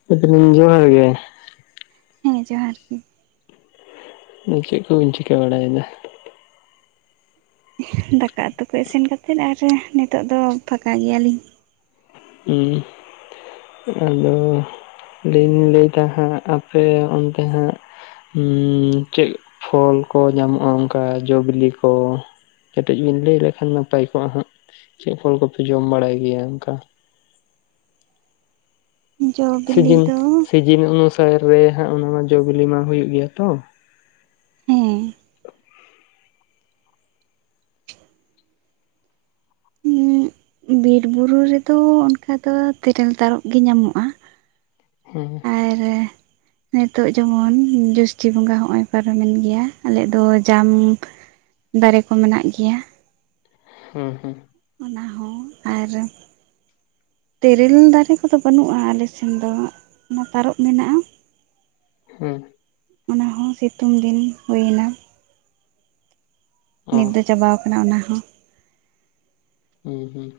[unintelligible] ᱦᱮᱸ ᱡᱚᱦᱟᱨ ᱜᱮ᱾ ᱪᱮᱫ ᱠᱚ ᱵᱤᱱ ᱪᱤᱠᱟᱹ ᱵᱟᱲᱟᱭᱮᱫᱟ᱾ ᱫᱟᱠᱟ ᱩᱛᱩ ᱠᱚ ᱤᱥᱤᱱ ᱠᱟᱛᱮ, ᱟᱨ ᱱᱤᱛᱳᱜ ᱫᱚ ᱯᱷᱟᱠᱟ ᱜᱮᱭᱟᱞᱤᱧ᱾ ᱦᱩᱸ ᱟᱫᱚ ᱞᱮᱧ ᱫᱚ ᱞᱟᱹᱭᱮᱫᱟ ᱦᱟᱸᱜ, ᱟᱯᱮ ᱚᱱᱛᱮ ᱦᱟᱸᱜ ᱦᱩᱸ ᱪᱮᱫ ᱯᱷᱚᱞ ᱠᱚ ᱧᱟᱢᱚᱜᱼᱟ᱾ ᱚᱱᱠᱟ ᱡᱚ ᱵᱤᱞᱤ ᱠᱚ? ᱠᱟᱹᱮᱴᱤᱡ ᱵᱮᱤᱱ ᱞᱟᱹᱭ ᱞᱮᱠᱷᱟᱱ ᱱᱟᱯᱟᱭ ᱠᱚᱜᱼᱟ ᱦᱟᱸᱜ, ᱪᱮᱫ ᱯᱷᱚᱞ ᱠᱚᱯᱮ ᱡᱚᱢ ᱵᱟᱲᱟᱭ ᱜᱮᱭᱟ ᱚᱱᱠᱟ? ᱡᱚ ᱵᱤᱞᱤ ᱥᱤᱡᱤᱱ, ᱫᱚ ᱥᱤᱡᱤᱱ ᱚᱱᱩᱥᱟᱨ ᱨᱮ ᱦᱟᱸᱜ ᱚᱱᱟ᱾ ᱢᱟ ᱡᱚᱼᱵᱤᱞᱤ ᱢᱟ ᱦᱩᱭᱩᱜ ᱜᱮᱭᱟ ᱾ᱛᱚ ᱦᱮᱸ ᱵᱤᱨ ᱵᱩᱨᱩ ᱨᱮᱫᱚ ᱚᱱᱠᱟ ᱫᱚ ᱛᱮᱨᱮᱞ ᱛᱟᱨᱚᱵ ᱜᱮ ᱧᱟᱢᱚᱜᱼᱟ᱾ ᱦᱮᱸ ᱟᱨ ᱱᱤᱛᱚᱜ ᱡᱮᱢᱚᱱ ᱡᱚᱥᱴᱤ ᱵᱚᱸᱜᱟ ᱦᱚᱸᱚᱭ ᱯᱟᱨᱚᱢᱮᱱ ᱜᱮᱭ-ᱟ᱾ ᱟᱞᱮᱭᱟᱜ ᱫᱚ ᱡᱟᱢ ᱫᱟᱨᱮᱠᱚ ᱢᱮᱱᱟᱜ ᱜᱮᱭ-ᱟ᱾ ᱦᱩᱸ ᱦᱩᱸ ᱚᱱᱟᱦᱚᱸ ᱟᱨ ᱛᱮᱨᱮᱞ ᱫᱟᱨᱮ ᱠᱚᱼᱫᱚ ᱵᱟᱹᱱᱩᱜᱼᱟ᱾ ᱟᱞᱮᱥᱮᱱ ᱫᱚ, ᱚᱱᱟ ᱛᱟᱨᱚᱵ ᱢᱮᱱᱟᱜᱼᱟ᱾ [inaudible] ᱚᱱᱟᱦᱚᱸ ᱥᱤᱛᱩᱝ ᱫᱤᱱ ᱦᱳᱭᱮᱱᱟ᱾ ᱚ ᱱᱤᱫ ᱫᱚ ᱪᱟᱵᱟᱣ ᱠᱟᱱᱟ᱾ ᱚᱱᱟᱦᱚᱸ ᱦᱩᱸ ᱦᱩᱸ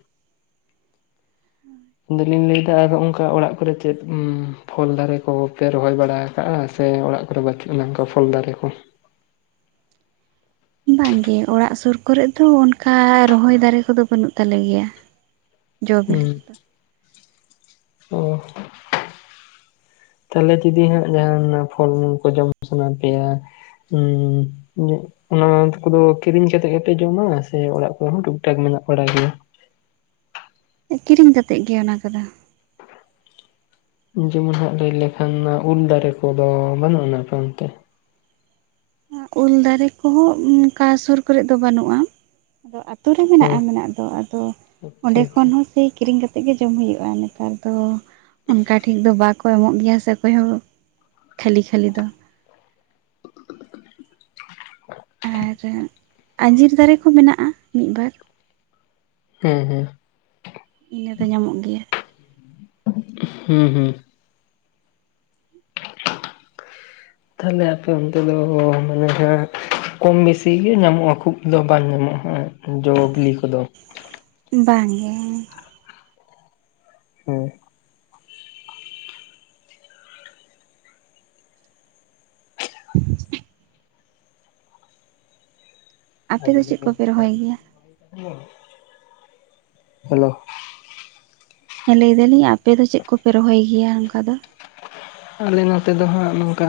ᱵᱤᱞᱤᱞᱮᱠᱟ ᱟᱨᱚ ᱚᱝᱠᱟ ᱚᱲᱟᱜ ᱠᱚᱨᱮ ᱪᱮᱫ, ᱩᱸ ᱯᱷᱚᱞ ᱫᱟᱨᱮ ᱠᱚᱼᱦᱚᱸ ᱯᱮ ᱨᱚᱦᱚᱭ ᱵᱟᱲᱟ᱾ ᱠᱟ ᱟ᱾ ᱥᱮ ᱚᱲᱟᱜ ᱠᱚᱨᱮ ᱵᱟᱪᱩᱜᱼᱟ᱾ ᱱᱚᱝᱠᱟ ᱯᱷᱚᱞ ᱫᱟᱨᱮ ᱠᱚ᱾ ᱵᱟᱝᱜᱮ ᱚᱲᱟᱜ ᱥᱩᱨ ᱠᱚᱨᱮᱫᱚ, ᱚᱱᱠᱟ ᱨᱚᱦᱚᱭ ᱫᱟᱨᱮ ᱠᱚᱼᱫᱚ ᱵᱟᱹᱱᱩᱜ ᱛᱟᱞᱮ ᱜᱮᱭᱟ᱾ ᱡᱚ ᱵᱤᱞᱤ ᱠᱚᱫᱚ ᱚᱜ ᱛᱟᱦᱮᱞᱮ ᱫᱤᱫᱤ ᱦᱟᱸᱜ ᱡᱟᱦᱟᱱᱟᱼᱜ ᱯᱷᱚᱞ ᱢᱩᱞ ᱠᱚ ᱡᱚᱢ ᱥᱟᱱᱟ ᱯᱮᱭ-ᱟ? ᱩᱸ ᱚᱱᱟ ᱠᱩᱫᱚ ᱠᱤᱨᱤᱧ ᱠᱟᱛᱮᱜ ᱜᱮᱯᱮ ᱡᱚᱢᱟ ᱾ ᱥᱮ ᱚᱲᱟᱜ ᱠᱚᱨᱮ ᱦᱚᱸ ᱴᱩᱠ ᱴᱟᱠ ᱢᱮᱱᱟᱜ ᱵᱟᱲᱟ ᱜᱮᱭ-ᱟ? ᱠᱤᱨᱤᱝ ᱠᱟᱛᱮᱜ ᱜᱮ ᱚᱱᱟ ᱠᱚᱼᱫᱚ ᱾ ᱡᱮᱢᱚᱱ ᱦᱟᱸᱜ ᱞᱟᱹᱭ ᱞᱮᱠᱷᱟᱱ, ᱩᱞ ᱫᱟᱨᱮ ᱠᱚᱼᱫᱚ ᱵᱟᱹᱱᱩᱜ ᱟᱱᱟ ᱚᱱᱛᱮ᱾ ᱩᱞ ᱫᱟᱨᱮ ᱠᱚᱼᱦᱚᱸ ᱚᱱᱠᱟ ᱥᱩᱨ ᱠᱚᱨᱮ ᱫᱚ ᱵᱟᱱᱩᱜᱼᱟ᱾ [unintelligible] ᱛᱩᱨᱮ ᱚ ᱢᱮᱱᱟᱜᱼᱟ, ᱢᱮᱱᱟᱜ ᱫᱚ, ᱟᱫᱚ ᱟᱪᱪᱷᱟ ᱚᱸᱰᱮ ᱠᱷᱚᱱ ᱟᱪᱪᱷᱟ ᱦᱚᱸ ᱥᱤ ᱠᱤᱨᱤᱝ ᱠᱟᱛᱮᱜ ᱜᱮ ᱡᱚᱢ ᱦᱩᱭᱩᱜᱼᱟ᱾ ᱱᱮᱛᱟᱨ ᱫᱚ ᱚᱱᱠᱟ ᱴᱷᱤᱠᱷ ᱫᱚ ᱵᱟᱠᱚ ᱮᱢᱚᱜ ᱜᱮᱭ-ᱟ᱾ ᱥᱮ ᱚᱠᱚᱭᱦᱚᱸ ᱠᱷᱟᱹᱞᱤ - ᱠᱷᱟᱹᱞᱤ ᱫᱚ᱾ ᱟᱨᱟ ᱟᱸᱡᱤᱨ ᱫᱟᱨᱮ ᱠᱚ ᱢᱮᱱᱟᱜᱼᱟ ᱾ᱢᱤᱫ ᱵᱟᱨ᱾ ᱦᱩᱸ ᱦᱩᱸ ᱤᱱᱟᱹᱫᱚ ᱧᱟᱢᱚᱜ ᱜᱮᱭᱟ᱾ ᱦᱩᱸ ᱦᱩᱸ ᱛᱟᱦᱮᱞᱮ ᱟᱯᱮ ᱚᱱᱛᱮ ᱫᱚ, ᱢᱟᱱᱮ ᱦᱟᱸᱸᱜ ᱠᱚᱢ ᱵᱤᱥᱤ ᱜᱤ ᱧᱟᱢᱚᱜᱼᱟ᱾ ᱠᱷᱩᱵ ᱫᱚ ᱵᱟᱝ ᱧᱟᱢᱚᱜᱼᱟ ᱦᱟᱸᱜ ᱡᱚ ᱵᱤᱞᱤ ᱠᱚᱼᱫᱚ ᱾ ᱵᱟᱝ ᱜᱮ ᱦᱩᱸ [inaudible] ᱟᱯᱮᱫᱚ ᱪᱮᱫ ᱠᱚᱯᱮ ᱨᱚᱦᱚᱭ ᱜᱮᱭᱟ? ᱦᱮᱞᱳ ᱦᱮᱸ ᱞᱟᱹᱭ ᱫᱟᱞᱤᱝ, ᱟᱯᱮ ᱫᱚ ᱪᱮᱫ ᱠᱚᱯᱮ ᱨᱚᱦᱚᱭ ᱜᱮᱭᱼᱟ ᱚᱝᱠᱟ ᱫᱚ? ᱟᱞᱮ ᱱᱚᱛᱮ ᱫᱚᱦᱟᱸᱜ ᱱᱚᱝᱼᱠᱟ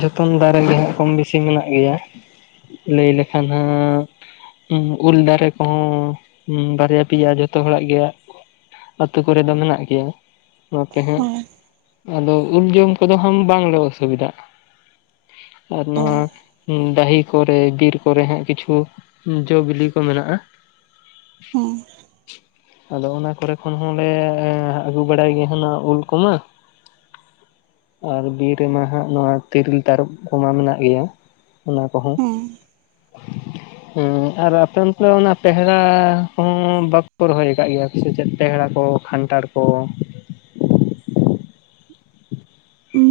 ᱡᱚᱛᱚᱝ ᱫᱟᱨᱮ ᱜᱮ ᱦᱟᱸᱜ ᱠᱚᱢ ᱵᱤᱥᱤ ᱢᱮᱱᱟᱜ ᱜᱮᱭᱟ᱾ ᱞᱟᱹᱭ ᱞᱮᱠᱷᱟᱱ ᱦᱟᱸᱼᱼ ᱩᱞ ᱫᱟᱨᱮ ᱠᱚᱦᱚᱸ ᱩᱸ ᱵᱟᱨᱭᱟ ᱯᱮᱭᱟ ᱡᱷᱚᱛᱚ ᱦᱚᱲᱟᱜ ᱜᱮᱭᱟ᱾ ᱚᱯᱮ ᱠᱚᱨᱮᱫᱚ ᱫᱚ ᱢᱮᱱᱟᱜ ᱜᱮᱭᱟ ᱱᱚᱛᱮ ᱦᱟᱸᱜ ᱦᱳᱭ ᱟᱫᱚᱼᱼ ᱩᱞ ᱡᱚᱢ ᱠᱚᱫᱚ ᱦᱟᱝ ᱵᱟᱝᱞᱮ ᱚᱥᱩᱵᱤᱫᱷᱟᱜ᱾ ᱟᱨ ᱱᱚᱣᱟ ᱚ ᱫᱟᱹᱦᱤ ᱠᱚᱨᱮ ᱵᱤᱨ ᱠᱚᱨᱮ ᱦᱟᱸᱜ ᱠᱤᱪᱷᱩᱼᱼ ᱩ ᱡᱚ ᱵᱤᱞᱤ ᱠᱚ ᱢᱮᱱᱟᱜᱼᱟ᱾ ᱦᱮᱸ ᱟᱫᱚ ᱚᱱᱟ ᱠᱚᱨᱮ ᱠᱷᱚᱱ ᱦᱚᱸᱞᱮ ᱟᱹᱜᱩ ᱵᱟᱲᱟᱭ ᱜᱮᱭᱟ ᱦᱟᱱᱟᱹ ᱩᱞ ᱠᱚᱢᱟᱼᱼ ᱟᱨ ᱵᱤᱨ ᱨᱮᱢᱟ ᱦᱟᱸᱜ ᱱᱚᱣᱟ ᱛᱤᱨᱤᱞ ᱛᱟᱨᱚᱯ ᱠᱚᱢᱟ ᱢᱮᱱᱟᱜ ᱜᱮᱭᱟ ᱚᱱᱟ ᱠᱚᱦᱚᱸ᱾ ᱦᱮᱸ [inaudible] ᱦᱩᱸ ᱟᱨ ᱟᱯᱮ ᱚᱱᱛᱮ ᱚ ᱯᱮᱦᱲᱟ ᱦᱚᱸ ᱵᱟᱠᱩ ᱨᱚᱦᱚᱭ ᱟᱠᱟᱫ ᱜᱮᱭᱟ᱾ ᱥᱮᱪᱮᱫ ᱴᱮᱦᱲᱟ ᱠᱚ ᱠᱷᱟᱱᱴᱟᱲ ᱠᱚᱼᱼ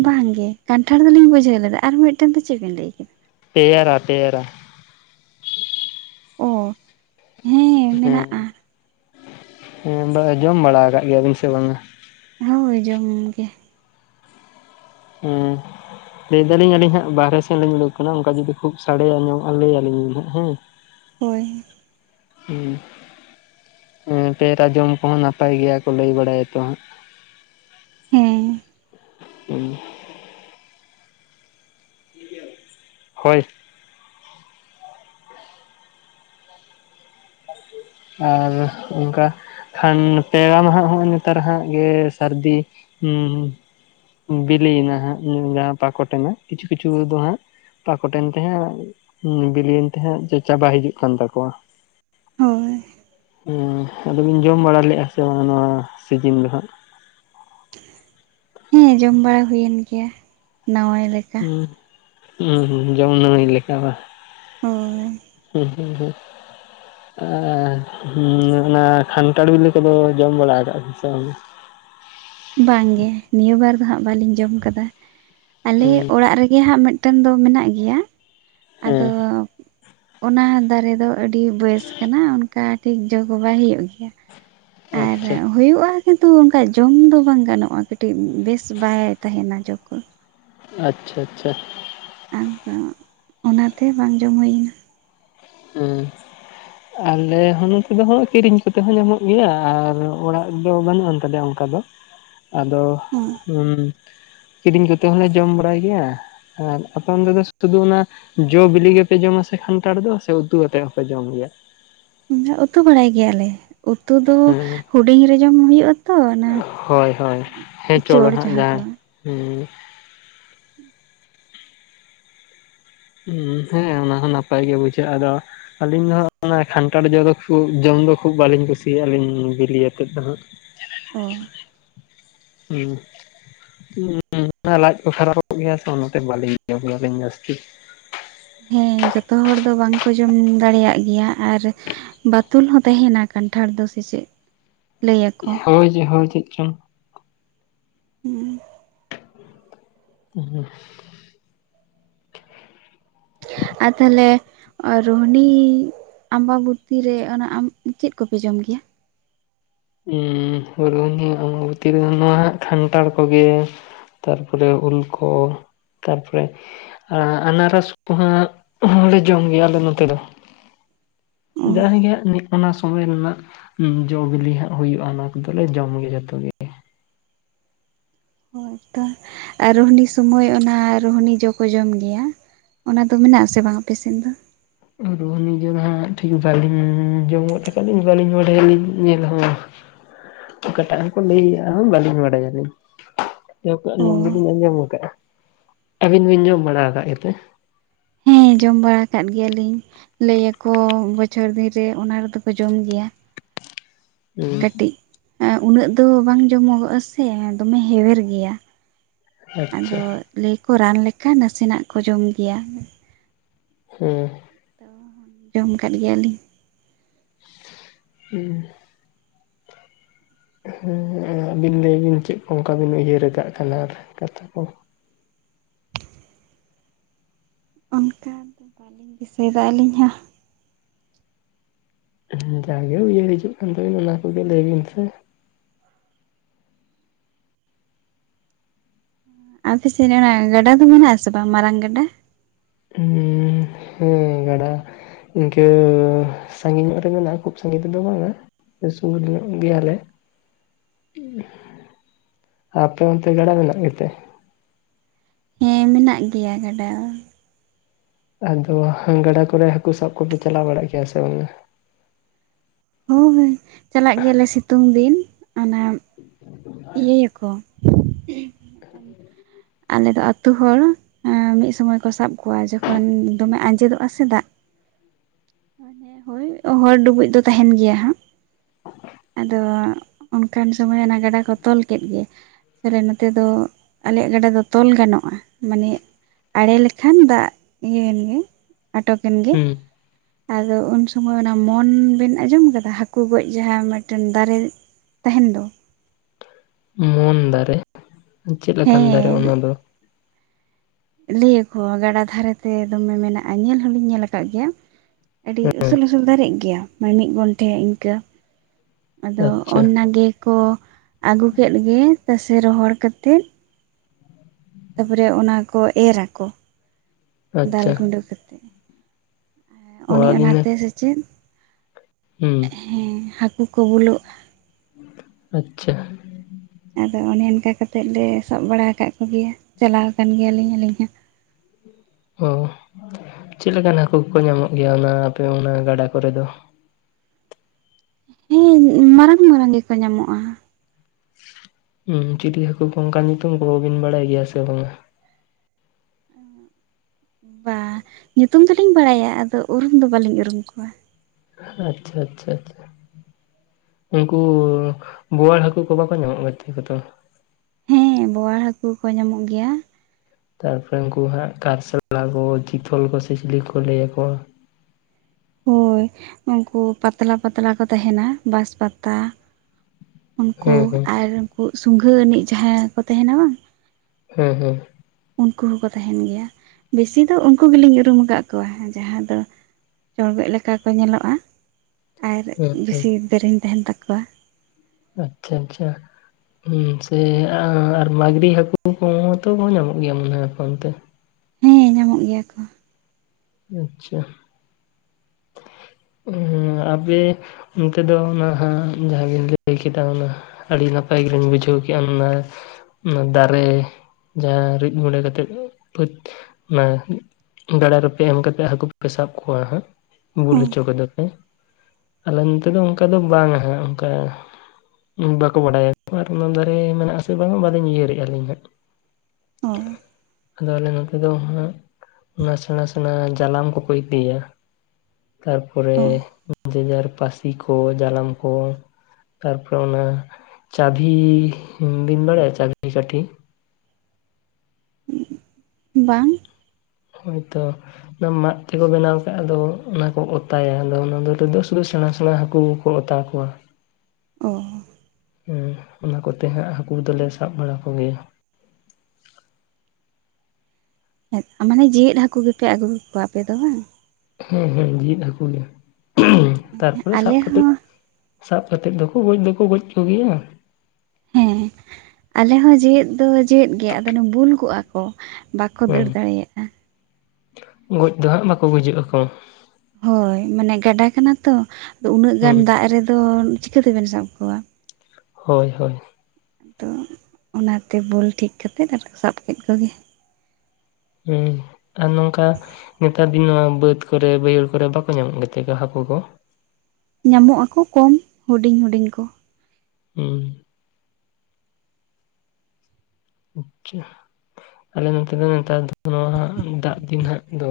ᱵᱟᱝᱼᱜᱮ ᱠᱟᱱᱴᱷᱟᱲ ᱫᱚᱞᱤᱝ ᱵᱩᱡᱷᱟᱹᱣ ᱞᱮᱫᱟ ᱟᱨ ᱢᱤᱫᱴᱮᱱ ᱫᱚ ᱪᱮᱫ ᱵᱮᱱ ᱞᱟᱹᱭ ᱠᱮᱫᱟ᱾ ᱯᱮᱭᱟᱨᱟ ᱯᱮᱭᱟᱨᱟ᱾ ᱚᱻ ᱦᱮᱸ ᱦᱮᱸ ᱡᱚᱢ ᱵᱟᱲᱟ ᱠᱟᱜ ᱜᱮᱭᱟᱵᱤᱱ ᱥᱮ ᱵᱟᱝᱟ? ᱠᱚ ᱡᱚᱢ ᱜᱮᱼᱼ ᱦᱮᱸ ᱞᱟᱹᱭᱮᱫᱟᱞᱤᱧ ᱟᱹᱞᱤᱧ ᱦᱟᱸᱜ ᱵᱟᱨᱨᱮ ᱥᱮᱫ ᱞᱤᱧ ᱩᱰᱩᱠ ᱟᱠᱟᱱᱟ ᱚᱱᱠᱟ ᱡᱩᱫᱤ ᱠᱷᱩᱵ ᱥᱟᱰᱮ ᱟ ᱧᱚᱜᱼᱟ ᱞᱟᱹᱭᱟᱞᱤᱧᱱ ᱦᱟᱸᱜ ᱦᱮᱸ? ᱦᱳᱭ᱾ ᱦᱮᱸ ᱯᱮᱲᱟ ᱡᱚᱢ ᱠᱚᱦᱚᱸ ᱱᱟᱯᱟᱭ ᱜᱮᱭᱟ ᱠᱚ ᱞᱟᱹᱭ ᱵᱟᱲᱟᱭᱟᱛᱚ ᱦᱟᱸᱜᱼᱼ ᱦᱮᱸ ᱦᱩᱸᱼᱼ ᱦᱳᱭ᱾ ᱟᱨ ᱚᱱᱠᱟᱼᱼ ᱠᱷᱟᱱ ᱯᱮᱲᱟ ᱢᱟᱦᱟᱜ ᱦᱚᱸᱜ ᱱᱮᱛᱟᱨ ᱦᱟᱸᱟᱜ ᱜᱮ ᱥᱟᱹᱨᱫᱤ ᱦᱼᱼ ᱵᱞᱤᱭᱮᱱᱟ ᱦᱟᱸᱜ ᱡᱟᱦᱟᱸ ᱯᱟᱠᱚᱚᱴᱮᱱᱟ ᱠᱤᱪᱷᱩ ᱠᱤᱪᱷᱩ ᱫᱚ ᱦᱟᱸᱜ ᱯᱟᱠᱚᱴ ᱮᱮᱱ ᱛᱟᱦᱮᱸᱜ ᱵᱤᱞᱤᱭᱮᱱ ᱛᱟᱦᱮᱸᱜ ᱪᱟ ᱪᱟᱵᱟ ᱦᱤᱡᱩᱜ ᱠᱟᱱ ᱛᱟᱠᱚᱣᱟ᱾ ᱦᱳᱭ ᱟᱫᱚ ᱵᱤᱱ ᱡᱚᱢ ᱵᱟᱲᱟ ᱞᱮᱫᱼᱟ ᱥᱮ ᱵᱟᱝ ᱱᱚᱣᱟ ᱥᱤᱡᱤᱱ ᱫᱚ ᱦᱟᱸᱜ? ᱦᱮᱸ ᱡᱚᱢ ᱵᱟᱲᱟ ᱦᱩᱭᱮᱱ ᱜᱮᱭᱟ ᱱᱟᱣᱟᱟᱭ ᱞᱮᱠᱟᱼᱼ ᱦ ᱦ ᱡᱚᱢᱧᱩᱩᱭᱟᱹᱭ ᱞᱮᱠᱟᱣᱟ ᱵᱟᱝ᱾ ᱦᱳ ᱦᱩᱸ ᱦᱩᱸ ᱦᱩᱸ ᱟᱨ ᱚᱱᱟ ᱠᱷᱟᱱᱴᱷᱟᱲ ᱵᱤᱞᱤ ᱠᱚᱫᱚ ᱡᱚᱢ ᱵᱟᱲᱟ ᱟᱠᱟᱫ ᱜᱮ ᱥᱮ ᱵᱟᱝ? ᱵᱟᱝ ᱜᱮᱮ ᱱᱤᱭᱟᱹ ᱵᱟᱨ ᱫᱚ ᱦᱟᱸᱜ ᱵᱟᱞᱤᱧ ᱡᱚᱢ ᱟᱠᱟᱫᱟ ᱟᱞᱮ ᱦᱩᱸ ᱚᱲᱟᱜ ᱨᱮᱜᱮ ᱦᱟᱸᱜ ᱢᱤᱫᱼᱼ ᱢᱤᱫᱴᱟᱹᱱ ᱫᱚ ᱢᱮᱱᱟᱜ ᱜᱮᱭᱟ ᱟᱫᱚᱼᱼ ᱦᱮᱸ ᱚᱱᱟ ᱫᱟᱨᱮ ᱫᱚ ᱟᱹᱰᱤ ᱵᱚᱭᱮᱥ ᱠᱟᱱᱟ ᱚᱱᱠᱟ ᱴᱷᱤᱠ ᱡᱚ ᱵᱟ ᱵᱟᱭ ᱦᱩᱭᱩᱜ ᱜᱮᱭᱟ᱾ ᱟᱨᱼᱼ ᱟᱪᱪᱷᱟ ᱦᱩᱭᱩᱜᱼᱟ ᱠᱤᱱᱛᱩ ᱚᱱᱠᱟ ᱡᱚᱢ ᱫᱚ ᱵᱟᱝ ᱜᱟᱱᱚᱜᱼᱟ ᱠᱟᱹᱴᱤᱡ ᱵᱮᱥ ᱵᱟᱭ ᱛᱟᱦᱮᱱᱟ ᱡᱚ ᱠᱚ ᱟᱪᱪᱷᱟ ᱟᱪᱪᱷᱟ᱾ ᱟᱫᱚ ᱚᱱᱟᱛᱮ ᱵᱟᱝ ᱡᱚᱢ ᱦᱩᱭᱱᱟ᱾ ᱦᱮᱸᱼᱼ ᱟᱞᱮ ᱦᱚᱱᱚᱛᱚᱛ ᱫᱚ ᱦᱚᱸ ᱠᱤᱨᱤᱧ ᱠᱚᱛᱮ ᱦᱚᱸ ᱧᱟᱢᱚᱜ ᱜᱮᱭᱟ ᱟᱨ ᱚᱲᱟᱜ ᱫᱚ ᱵᱟᱹᱱᱩᱜ ᱟᱱ ᱛᱟᱞᱮᱭᱟ ᱚᱱᱠᱟ ᱫᱚ᱾ ᱟᱫᱚ ᱦᱩᱭᱱᱟ ᱠᱤᱨᱤᱧ ᱠᱟᱛᱮ ᱦᱚᱞᱮ ᱡᱚᱢ ᱵᱟᱲᱟᱭ ᱜᱮᱭᱟ᱾ ᱟᱨ ᱟᱯᱮ ᱚᱸᱰᱮ ᱫᱚ ᱥᱩᱫᱩ ᱚᱱᱟ ᱡᱚ ᱵᱤᱞᱤ ᱜᱮᱯᱮ ᱡᱚᱢ ᱥᱮ ᱠᱟᱱᱴᱟᱲ ᱫᱚ ᱥᱮ ᱩᱛᱩ ᱟᱛᱮᱫ ᱦᱚᱸᱯᱮ ᱡᱚᱢ ᱜᱮᱭᱟ ᱩᱛᱩ ᱵᱟᱲᱟᱭ ᱜᱮᱭᱟᱞᱮ ᱩᱛᱩ ᱫᱚ ᱦᱮᱸ ᱦᱩᱰᱤᱧ ᱨᱮ ᱡᱚᱢ ᱦᱩᱭᱩᱜᱼᱟ ᱛᱚ ᱚᱱᱟ ᱦᱳᱭ ᱦᱳᱭ ᱦᱮᱸ ᱦᱤᱪᱚᱲ ᱤᱪᱚᱲ ᱦᱟᱸᱜ ᱠᱚ ᱡᱟᱦᱟᱸ [unintelligible] ᱦᱩᱸ ᱚᱱᱟ ᱦᱚᱸ ᱱᱟᱯᱟᱭ ᱜᱮ ᱵᱩᱡᱷᱚᱜᱼᱟ ᱟᱫᱚ ᱟᱹᱞᱤᱧ ᱫᱚ ᱦᱟᱸᱜ ᱚᱱᱟ ᱠᱷᱟᱱᱴᱷᱟᱲ ᱡᱚ ᱫᱚ ᱡᱚᱢ ᱫᱚ ᱠᱷᱩᱵ ᱵᱟᱹᱞᱤᱧ ᱠᱩᱥᱤᱭᱟᱜᱼᱟ ᱵᱤᱞᱤᱭᱟᱛᱮᱫ ᱫᱚ ᱦᱟᱸᱜ ᱚ [unintelligible] ᱦᱩᱸ ᱞᱟᱡ ᱠᱚ ᱠᱷᱟᱨᱟᱯᱚᱜ ᱜᱮᱭᱟ ᱥᱮ ᱚᱱᱟᱛᱮ ᱵᱟᱹᱞᱤᱧ [unintelligible] ᱡᱟᱹᱥᱛᱤ ᱦᱮᱸ ᱡᱚᱛᱚ ᱦᱚᱲ ᱫᱚ ᱵᱟᱝᱠᱚ ᱡᱚᱢ ᱫᱟᱲᱮᱭᱟᱜ ᱜᱮᱭᱟ ᱟᱨ ᱵᱟᱛᱩᱞ ᱦᱚᱸ ᱛᱟᱦᱮᱸᱱᱟ ᱠᱟᱱᱴᱷᱟᱲ ᱫᱚ ᱥᱮᱪᱮᱫ ᱦᱳᱭ ᱡᱮ ᱦᱳᱭ ᱪᱮᱫ ᱪᱚᱝ ᱦᱩᱸ [unintelligible] [inaudible] ᱟᱨ ᱛᱟᱦᱚᱞᱮ ᱨᱳᱦᱱᱤ ᱟᱢᱵᱟᱵᱚᱛᱤ ᱨᱮ ᱚᱱᱟ ᱟᱢ ᱪᱮᱫ ᱠᱚᱯᱮ ᱡᱚᱢ ᱜᱮᱭᱟ ᱦᱩᱸ ᱨᱚᱦᱱᱤ ᱚᱢᱵᱟᱵᱚᱛᱤ ᱨᱮᱫᱚ ᱱᱚᱣᱟ ᱠᱷᱟᱱᱴᱷᱟᱲ ᱠᱚᱜᱮ ᱛᱟᱨᱯᱚᱨᱮ ᱩᱞ ᱠᱚ ᱛᱟᱨᱯᱚᱨᱮ ᱟᱨ ᱟᱱᱟᱨᱚᱥ ᱠᱚᱦᱚᱸ ᱦᱚᱸᱞᱮ ᱡᱚᱢ ᱜᱮᱭᱟ ᱟᱞᱮ ᱱᱚᱛᱮ ᱫᱚ ᱚ ᱡᱟᱦᱟᱸ ᱜᱮ ᱱᱤᱛ ᱟᱱᱟᱜ ᱥᱚᱢᱚᱭ ᱨᱮᱱᱟᱜ ᱡᱚ ᱵᱤᱞᱤ ᱦᱟᱸᱜ ᱦᱩᱭᱩᱜᱼᱟ ᱚᱱᱟ ᱠᱚᱫᱚᱞᱮ ᱡᱚᱢ ᱜᱮᱭᱟ ᱡᱚᱛᱚ ᱜᱮ ᱦᱳᱭ ᱛᱚ ᱨᱩᱦᱱᱤ ᱥᱚᱢᱚᱭ ᱚᱱᱟ ᱨᱩᱦᱱᱤ ᱡᱚ ᱠᱚ ᱡᱚᱢ ᱜᱮᱭᱟ ᱚᱱᱟ ᱫᱚ ᱢᱮᱱᱟᱜᱼᱟ ᱥᱮ ᱵᱟᱝ ᱟᱯᱮ ᱥᱮᱫ ᱫᱚ ᱨᱩᱦᱱᱤ ᱡᱚ ᱫᱚ ᱱᱟᱦᱟᱸᱜ ᱴᱷᱤᱠ ᱵᱟᱹᱞᱤᱧ ᱡᱚᱢ ᱜᱚᱫ ᱟᱠᱟᱫᱟᱞᱤᱧ ᱵᱟᱹᱞᱤᱧ ᱵᱟᱰᱟᱭᱟᱞᱤᱧ ᱧᱮᱞ ᱦᱚᱸ ᱚᱠᱟᱴᱟᱜ ᱦᱚᱸᱠᱚ ᱞᱟᱹᱭ ᱜᱮᱭᱟ ᱵᱟᱹᱞᱤᱧ ᱵᱟᱲᱟᱭᱟᱞᱤᱧ [unintelligible] ᱚ ᱟᱹᱞᱤᱧ ᱫᱚᱞᱤᱧ ᱟᱸᱡᱚᱢ ᱟᱠᱟᱫᱼᱟ ᱟᱹᱵᱤᱱ ᱵᱤᱱ ᱡᱚᱢ ᱵᱟᱲᱟ ᱟᱠᱟᱫ ᱜᱮᱛᱮ ᱦᱮᱸ ᱡᱚᱢ ᱵᱟᱲᱟ ᱟᱠᱟᱫ ᱜᱮᱭᱟᱞᱤᱧ ᱞᱟᱹᱭᱟ ᱠᱚ ᱵᱚᱪᱷᱚᱨ ᱫᱤᱱ ᱨᱮ ᱚᱱᱟ ᱨᱮᱫᱚ ᱠᱚ ᱡᱚᱢ ᱜᱮᱭᱟ ᱦᱩᱸ ᱠᱟᱹᱴᱤᱡ ᱩᱱᱟᱹᱜ ᱫᱚ ᱵᱟᱝ ᱡᱚᱢᱚᱜᱚᱜᱼᱟ ᱥᱮ ᱫᱚᱢᱮ ᱦᱮᱣᱮᱨ ᱜᱮᱭᱟ ᱟᱫᱚ ᱟᱪᱪᱷᱟ ᱞᱟᱹᱭᱟ ᱠᱚ ᱨᱟᱱ ᱞᱮᱠᱟ ᱱᱟᱥᱮᱱᱟᱜ ᱠᱚ ᱡᱚᱢ ᱜᱮᱭᱟ ᱦᱩᱸ ᱡᱚᱢ ᱟᱠᱟᱫ ᱜᱮᱭᱟᱞᱤᱧ ᱦᱩᱸ ᱦᱮᱸ ᱟᱹᱵᱤᱱ ᱞᱟᱹᱭ ᱵᱤᱱ ᱪᱮᱫ ᱠᱚ ᱚᱱᱠᱟ ᱵᱤᱱ ᱩᱭᱦᱟᱹᱨ ᱟᱠᱟᱫ ᱠᱷᱟᱱ ᱟᱨ ᱠᱟᱛᱷᱟ ᱠᱚ ᱚᱱᱠᱟ ᱵᱟᱹᱞᱤᱧ ᱫᱤᱥᱟᱹᱭ ᱫᱟ ᱟᱹᱞᱤᱧ ᱦᱚᱸ ᱡᱟᱜᱮ ᱩᱭᱦᱟᱹᱨ ᱦᱤᱡᱩᱜ ᱠᱟᱱ ᱛᱟᱵᱱᱟ ᱚᱱᱟ ᱠᱚᱜᱮ ᱞᱟᱹᱭ ᱵᱤᱱ ᱥᱮ ᱟᱯᱮ ᱥᱮᱫ ᱨᱮ ᱚᱱᱟ ᱜᱟᱰᱟ ᱫᱚ ᱢᱮᱱᱟᱜ ᱟᱥᱮ ᱵᱟᱝ ᱢᱟᱨᱟᱝ ᱜᱟᱰᱟ ᱩᱸ ᱦᱩᱸ ᱜᱟᱰᱟ ᱤᱱᱠᱟᱹ ᱥᱟᱺᱜᱤᱧ ᱧᱚᱜ ᱨᱮ ᱢᱮᱱᱟᱜᱼᱟ ᱠᱷᱩᱵ ᱥᱟᱺᱜᱤᱧ ᱨᱮᱫᱚ ᱵᱟᱝᱼᱟ ᱥᱩᱨ ᱧᱚᱜ ᱜᱮᱭᱟ ᱞᱮ ᱟᱯᱮ ᱚᱱᱛᱮ ᱜᱟᱰᱟ ᱢᱮᱱᱟᱜ ᱜᱮᱛᱮ ᱦᱮᱸ ᱢᱮᱱᱟᱜ ᱜᱮᱭᱟ ᱜᱟᱰᱟ ᱟᱫᱚ ᱜᱟᱰᱟ ᱠᱚᱨᱮ ᱦᱟᱹᱠᱩ ᱥᱟᱵ ᱠᱚᱯᱮ ᱪᱟᱞᱟᱣ ᱵᱟᱲᱟᱜ ᱜᱮᱭᱟ ᱥᱮ ᱵᱟᱝᱼᱟ ᱦᱳᱭ ᱪᱟᱞᱟᱜ ᱜᱮᱭᱟ ᱞᱮ ᱥᱤᱛᱩᱝ ᱫᱤᱱ ᱚᱱᱟ ᱤᱭᱟᱹ [unintelligible] [unintelligible] ᱟᱞᱮᱫᱚ ᱟᱛᱩ ᱦᱚᱲ ᱢᱤᱫ ᱥᱩᱢᱟᱹᱭ ᱠᱚ ᱥᱟᱵ ᱠᱚᱣᱟ ᱡᱚᱠᱷᱚᱱ ᱫᱚᱢᱮ ᱟᱸᱡᱮᱫᱚᱜᱼᱟ ᱥᱮ ᱫᱟᱜ ᱦᱳᱭ ᱦᱚᱲ ᱰᱩᱵᱩᱡ ᱫᱚ ᱛᱟᱦᱮᱱ ᱜᱮᱭᱟ ᱦᱟᱸᱜ ᱟᱫᱚ ᱚᱱᱠᱟᱱ ᱥᱚᱢᱚᱭ ᱚᱱᱟ ᱜᱟᱰᱟ ᱠᱚ ᱛᱚᱞ ᱠᱮᱫ ᱜᱮ ᱛᱟᱦᱚᱞᱮ ᱱᱚᱛᱮ ᱫᱚ ᱟᱞᱮᱭᱟᱜ ᱜᱟᱰᱟ ᱫᱚ ᱛᱚᱞ ᱜᱟᱱᱚᱜᱼᱟ ᱢᱟᱱᱮ ᱟᱲᱮ ᱞᱮᱠᱷᱟᱱ ᱫᱟᱜ ᱤᱭᱟᱹᱭᱮᱱ ᱜᱮ ᱟᱴᱚᱠ ᱮᱱ ᱜᱮ ᱦᱩᱸ ᱟᱫᱚ ᱩᱱ ᱥᱚᱢᱚᱭ ᱚᱱᱟ ᱢᱚᱱ ᱵᱮᱱ ᱟᱸᱡᱚᱢ ᱟᱠᱟᱫᱟ ᱦᱟᱹᱠᱩ ᱜᱚᱡ ᱡᱟᱦᱟᱸ ᱢᱤᱫᱴᱮᱱ ᱫᱟᱨᱮ ᱛᱟᱦᱮᱱ ᱫᱚ ᱢᱚᱱ ᱫᱟᱨᱮ ᱪᱮᱫ ᱞᱮᱠᱟᱱ ᱫᱟᱨᱮ ᱦᱮᱸ ᱚᱱᱟᱫᱚ ᱞᱟᱹᱭᱟᱠᱚ ᱜᱟᱰᱟ ᱫᱷᱟᱨᱮᱛᱮ ᱫᱚᱢᱮ ᱢᱮᱱᱟᱜᱼᱟ ᱧᱮᱞ ᱦᱚᱞᱤᱧ ᱧᱮᱞ ᱟᱠᱟᱫ ᱜᱮᱭᱟ ᱟᱹᱰᱤ ᱩᱥᱩᱞ ᱩᱥᱩᱞ ᱫᱷᱟᱨᱮᱜ ᱜᱮᱭᱟ ᱳᱭ ᱢᱤᱫ ᱜᱚᱱᱴᱷᱮ ᱤᱱᱠᱟᱹ ᱟᱫᱚ ᱟᱪᱪᱷᱟ ᱚᱱᱟᱜᱮ ᱠᱚ ᱟᱹᱜᱩ ᱠᱮᱫ ᱜᱮ ᱛᱟᱥᱮ ᱨᱚᱦᱚᱲ ᱠᱟᱛᱮᱫ ᱛᱟᱨᱯᱚᱨᱮ ᱚᱱᱟ ᱠᱚ ᱮᱨ ᱟᱠᱚ ᱫᱟᱞ ᱟᱪᱪᱷᱟ ᱜᱩᱸᱰᱟᱹ ᱠᱟᱛᱮᱫ ᱚ ᱚᱱᱮ ᱟᱹᱞᱤᱧ ᱚᱱᱟᱛᱮ ᱥᱮᱪᱮᱫ ᱦᱩᱸ ᱦᱮᱸ ᱦᱟᱹᱠᱩ ᱠᱚ ᱵᱩᱞᱩᱜ-ᱟ ᱟᱪᱪᱷᱟ ᱟᱫᱚ ᱚᱱᱮ ᱚᱱᱠᱟ ᱠᱟᱛᱮᱫ ᱞᱮ ᱥᱟᱵ ᱵᱟᱲᱟ ᱟᱠᱟᱫ ᱠᱚᱜᱮᱭᱟ ᱪᱟᱞᱟᱣ ᱟᱠᱟᱱ ᱜᱮᱭᱟᱞᱤᱧ ᱟᱹᱞᱤᱧ ᱦᱚᱸ ᱚ ᱪᱮᱫ ᱞᱮᱠᱟᱱ ᱦᱟᱹᱠᱩ ᱠᱚᱠᱚ ᱧᱟᱢᱚᱜ ᱜᱮᱭᱟ ᱚᱱᱟ ᱟᱯᱮ ᱚᱱᱟ ᱜᱟᱰᱟ ᱠᱚᱨᱮ ᱫᱚ ᱦᱮᱸ ᱢᱟᱨᱟᱝ ᱢᱟᱨᱟᱝ ᱜᱮᱠᱚ ᱧᱟᱢᱚᱜᱼᱟ ᱦᱩᱸ ᱪᱤᱞᱤ ᱦᱟᱹᱠᱩ ᱠᱚ ᱚᱱᱠᱟ ᱧᱩᱛᱩᱢ ᱠᱚᱵᱤᱱ ᱵᱟᱲᱟᱭ ᱜᱮᱭᱟ ᱥᱮ ᱵᱟᱝᱟ ᱵᱟᱝ ᱧᱩᱛᱩᱢ ᱫᱚᱞᱤᱧ ᱵᱟᱲᱟᱭᱟ ᱟᱫᱚ ᱩᱨᱩᱢ ᱫᱚ ᱵᱟᱞᱤᱧ ᱩᱨᱩᱢ ᱠᱚᱣᱟ ᱟᱪᱪᱷᱟ ᱟᱪᱪᱷᱟ ᱟᱪᱪᱷᱟ ᱩᱱᱠᱩ ᱵᱳᱣᱟᱲ ᱦᱟᱹᱠᱩ ᱠᱚ ᱵᱟᱠᱚ ᱧᱟᱢᱚᱜ-ᱟ ᱜᱟᱛᱮ ᱠᱚᱫᱚ ᱦᱮᱸ ᱵᱳᱣᱟᱲ ᱦᱟᱹᱠᱩ ᱠᱚ ᱧᱟᱢᱚᱜ ᱜᱮᱭᱟ ᱛᱟᱨᱯᱚᱨᱮ ᱩᱱᱠᱩ ᱦᱟᱸᱜ ᱠᱟᱨᱥᱮᱞ ᱞᱟᱜᱚᱡ ᱪᱤᱛᱚᱞ ᱠᱚ ᱪᱤᱞᱤ ᱠᱚ ᱞᱟᱹᱭᱠᱚᱣᱟ ᱦᱳᱭ ᱩᱝᱠᱩ ᱯᱟᱛᱞᱟ ᱯᱟᱛᱞᱟ ᱠᱚ ᱛᱟᱦᱮᱱᱟ ᱵᱟᱥ ᱯᱟᱛᱟ ᱾ ᱩᱱᱠᱩ ᱦᱮᱸ ᱦᱮᱸ ᱟᱨ ᱩᱱᱠᱩ ᱥᱩᱜᱷᱟᱹ ᱟᱹᱱᱤᱡ ᱡᱟᱦᱟᱸᱭ ᱠᱚ ᱛᱟᱦᱮᱱᱟ ᱵᱟᱝ ᱾ ᱦᱩᱸ ᱦᱩᱸ ᱩᱱᱠᱩ ᱦᱚᱸᱠᱚ ᱛᱟᱦᱮᱱ ᱜᱮᱭᱟ ᱵᱮᱥᱤ ᱫᱚ ᱩᱱᱠᱩ ᱜᱮᱞᱤᱧ ᱩᱨᱩᱢ ᱟᱠᱟᱜ ᱠᱚᱣᱟ ᱡᱟᱦᱟᱸ ᱫᱚ ᱾ ᱴᱚᱲᱜᱚᱡ ᱞᱮᱠᱟ ᱠᱚ ᱧᱮᱞᱚᱜᱼᱟ ᱟᱨ ᱦᱮᱸ ᱦᱮᱸ ᱵᱮᱥᱤ ᱫᱮᱨᱮᱧ ᱛᱟᱦᱮᱱ ᱛᱟᱠᱚᱣᱟ ᱾ ᱟᱪᱪᱷᱟ ᱟᱪᱪᱷᱟ ᱦᱩᱸ ᱥᱮ ᱟᱨ ᱢᱟᱜᱽᱨᱤ ᱦᱟᱹᱠᱩ ᱠᱚᱦᱚᱸ ᱛᱚ ᱧᱟᱢᱚᱜ ᱜᱮᱭᱟ ᱢᱚᱱᱮ ᱟᱯᱮ ᱚᱱᱛᱮ ᱾ ᱦᱮᱸ ᱧᱟᱢᱚᱜ ᱜᱮᱭᱟ ᱠᱚ ᱾ ᱟᱪᱪᱷᱟ ᱩᱸ ᱟᱵᱮ ᱚᱱᱛᱮ ᱫᱚ ᱚᱱᱟᱦᱟᱸᱜ ᱡᱟᱦᱟᱸ ᱜᱮᱱ ᱞᱟᱹᱭ ᱠᱮᱫᱟ ᱚᱱᱟ ᱾ ᱟᱹᱰᱤ ᱱᱟᱯᱟᱭ ᱜᱮᱞᱤᱧ ᱵᱩᱡᱷᱟᱹᱣ ᱠᱮᱜ ᱟ ᱚᱱᱟ ᱾ ᱚᱱᱟ ᱫᱟᱨᱮ ᱡᱟᱦᱟᱸ ᱨᱤᱫ ᱜᱩᱰᱟᱹ ᱠᱟᱛᱮᱫ ᱠᱩ ᱯᱟᱹᱛ ᱾ ᱚᱱᱟ ᱜᱟᱰᱟ ᱨᱩᱯᱮ ᱮᱢ ᱠᱟᱛᱮᱜ ᱦᱟᱹᱠᱩᱯᱮ ᱥᱟᱵ ᱠᱚᱣᱟ ᱦᱟᱸᱜ ᱾ ᱵᱩᱞ ᱚ ᱦᱚᱪᱚ ᱠᱟᱫᱟ ᱯᱮ ᱟᱞᱮ ᱱᱚᱛᱮ ᱫᱚ ᱩᱝᱠᱟ ᱫᱚ ᱵᱟᱝᱼᱟ ᱚᱱᱠᱟ ᱾ ᱵᱟᱠᱚ ᱵᱟᱰᱟᱭᱟ ᱟᱨ ᱚᱱᱟ ᱫᱟᱨᱮ ᱢᱮᱱᱟᱜᱼᱟ ᱟᱥᱮ ᱵᱟᱝ ᱵᱟᱞᱤᱧ ᱩᱭᱦᱟᱹᱲ ᱞᱮᱭᱟ ᱟᱹᱞᱤᱧ ᱦᱟᱸᱜ ᱾ ᱚ ᱠᱟᱫᱚ ᱟᱞᱮ ᱱᱚᱛᱮ ᱫᱚ ᱦᱟᱸᱜ ᱚᱱᱟ ᱥᱮᱬᱟ ᱥᱮᱱᱟ ᱡᱟᱞᱟᱢ ᱠᱚᱠᱚ ᱤᱫᱤᱭᱟ ᱾ ᱛᱟᱨᱯᱚᱨᱮ ᱚ ᱡᱮᱡᱟᱨ ᱯᱟᱹᱥᱤ ᱠᱚ ᱡᱟᱞᱟᱢ ᱠᱚ ᱾ ᱛᱟᱨᱯᱚᱨ ᱚᱱᱟ ᱪᱟᱵᱷᱤ ᱤᱱ ᱵᱤᱱ ᱵᱟᱲᱟᱭᱟ ᱪᱟᱵᱷᱤ ᱠᱟᱴᱷᱤ ᱾ ᱵᱟᱝ᱾ ᱦᱳᱭ ᱛᱚ᱾ ᱫᱚ ᱢᱟᱜ ᱛᱮᱠᱚ ᱵᱮᱱᱟᱣ ᱠᱟᱜ ᱫᱚ ᱚᱱᱟ ᱠᱚ ᱚᱛᱟᱭᱟ, ᱟᱫᱚ ᱚᱱᱟ ᱫᱟᱨᱮ ᱫᱚ ᱥᱩᱫᱩᱥ ᱥᱮᱬᱟ-ᱥᱮᱬᱟ ᱦᱟᱠᱩ ᱠᱚᱜ ᱛᱟ ᱠᱚᱣᱟ᱾ ᱚ᱾ ᱩᱸ ᱚᱱᱟ ᱠᱚᱛᱮ ᱦᱟᱸᱜ ᱦᱟᱠᱩ ᱫᱚ ᱞᱮ ᱥᱟᱵ ᱵᱟᱲᱟ ᱠᱚ ᱜᱮᱭᱟ᱾ ᱦᱮᱸᱛ ᱟ ᱢᱟᱱᱮ ᱡᱮᱣᱮᱜ ᱦᱟᱠᱩ ᱜᱮᱯᱮ ᱟᱜᱩ ᱠᱩ-ᱠᱩᱣᱟ ᱟᱯᱮ ᱫᱚ ᱵᱟᱝ? ᱦᱩᱸ-ᱦᱩᱸ, ᱡᱤᱣᱤᱫ ᱦᱟᱹᱠᱩ ᱜᱮ ᱛᱟᱨᱯᱚᱨᱮ ᱥᱟᱵ ᱟᱞᱮ ᱠᱟᱛᱮᱫ ᱦᱚᱸ ᱥᱟᱵ ᱠᱟᱛᱮᱜ ᱫᱚᱠᱚ ᱜᱚᱡ ᱫᱚᱠᱚ, ᱜᱚᱡ ᱠᱚᱜᱮᱭᱟ᱾ ᱦᱮᱸ, ᱟᱞᱮ ᱦᱚᱸ ᱡᱮᱣᱮᱫ ᱫᱚ, ᱡᱮᱣᱮᱫ ᱜᱮ ᱟᱫᱚ ᱱᱮ ᱵᱩᱞ ᱠᱚᱜᱼᱟ ᱠᱚ ᱵᱟᱠᱚ ᱫᱟᱹᱲ ᱦᱮᱸ ᱫᱟᱲᱮᱭᱟᱜᱼᱟ᱾ ᱜᱚᱡ ᱫᱚ ᱦᱟᱸᱜ ᱵᱟᱠᱚ ᱜᱩᱡᱩᱜ ᱟᱠᱚ? ᱦᱳᱭ, ᱢᱟᱱᱮ ᱜᱟᱰᱟ ᱠᱟᱱᱟ ᱛᱚ ᱩᱱᱟᱹᱜ ᱜᱟᱱ ᱦᱮᱸ ᱫᱟᱜ ᱨᱮᱫᱚᱼᱱ ᱪᱤᱠᱟᱹ ᱛᱮ ᱵᱮᱱ ᱥᱟᱵ ᱠᱚᱣᱟ? ᱦᱳᱭ-ᱦᱳᱭ᱾ ᱛᱚ ᱚᱱᱟ ᱛᱮ ᱵᱩᱞ ᱴᱷᱤᱠ ᱠᱟᱛᱮᱫ ᱟᱨ ᱥᱟᱵ ᱠᱮᱫ ᱠᱚᱜᱮ᱾ ᱩᱸ ᱟ ᱱᱚᱝᱠᱟ ᱱᱮᱛᱟᱫ ᱤᱱᱟᱢ ᱵᱟᱹᱫᱽ ᱠᱚᱨᱮ ᱵᱟᱹᱭᱟᱹᱲ ᱠᱚᱨᱮ ᱵᱟᱠᱚ ᱧᱟᱢᱚᱜ ᱜᱮᱛᱮ ᱠᱚ ᱦᱟᱠᱩ ᱠᱚ? ᱧᱟᱢᱚᱜ ᱟᱠᱚ ᱠᱚᱢ ᱦᱩᱰᱤᱧ-ᱦᱩᱰᱤᱧ ᱠᱚ᱾ ᱦᱩᱸ᱾ ᱟᱪᱪᱟ, ᱟᱞᱮ ᱱᱚᱛᱮ ᱫᱚ ᱱᱮᱛᱟᱨ ᱫᱚ ᱱᱚᱣᱟ ᱦᱟᱸᱜ ᱫᱟᱜ ᱫᱤᱱ ᱦᱟᱸᱜ ᱫᱚ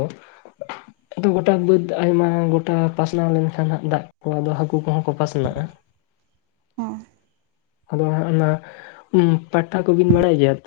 ᱫᱩ ᱜᱚᱴᱟᱝ ᱵᱟᱹᱫᱽ ᱟᱭᱢᱟ ᱜᱚᱴᱟ ᱯᱟᱥᱱᱟᱣ ᱞᱮᱱᱠᱷᱟᱱ ᱦᱟᱸᱜ ᱫᱟᱜ ᱠᱚ, ᱟᱫᱚ ᱦᱟᱠᱩ ᱠᱚᱦᱚᱸ ᱠᱚ ᱯᱟᱥᱱᱟᱜᱼᱟ᱾ ᱦᱚᱸ ᱟᱫᱚ ᱦᱟᱸᱜ ᱚᱱᱟ ᱩᱸ ᱯᱟᱴᱴᱟ ᱠᱚᱵᱤᱱ ᱵᱟᱲᱟᱭ ᱜᱮᱭᱟ ᱛᱚ?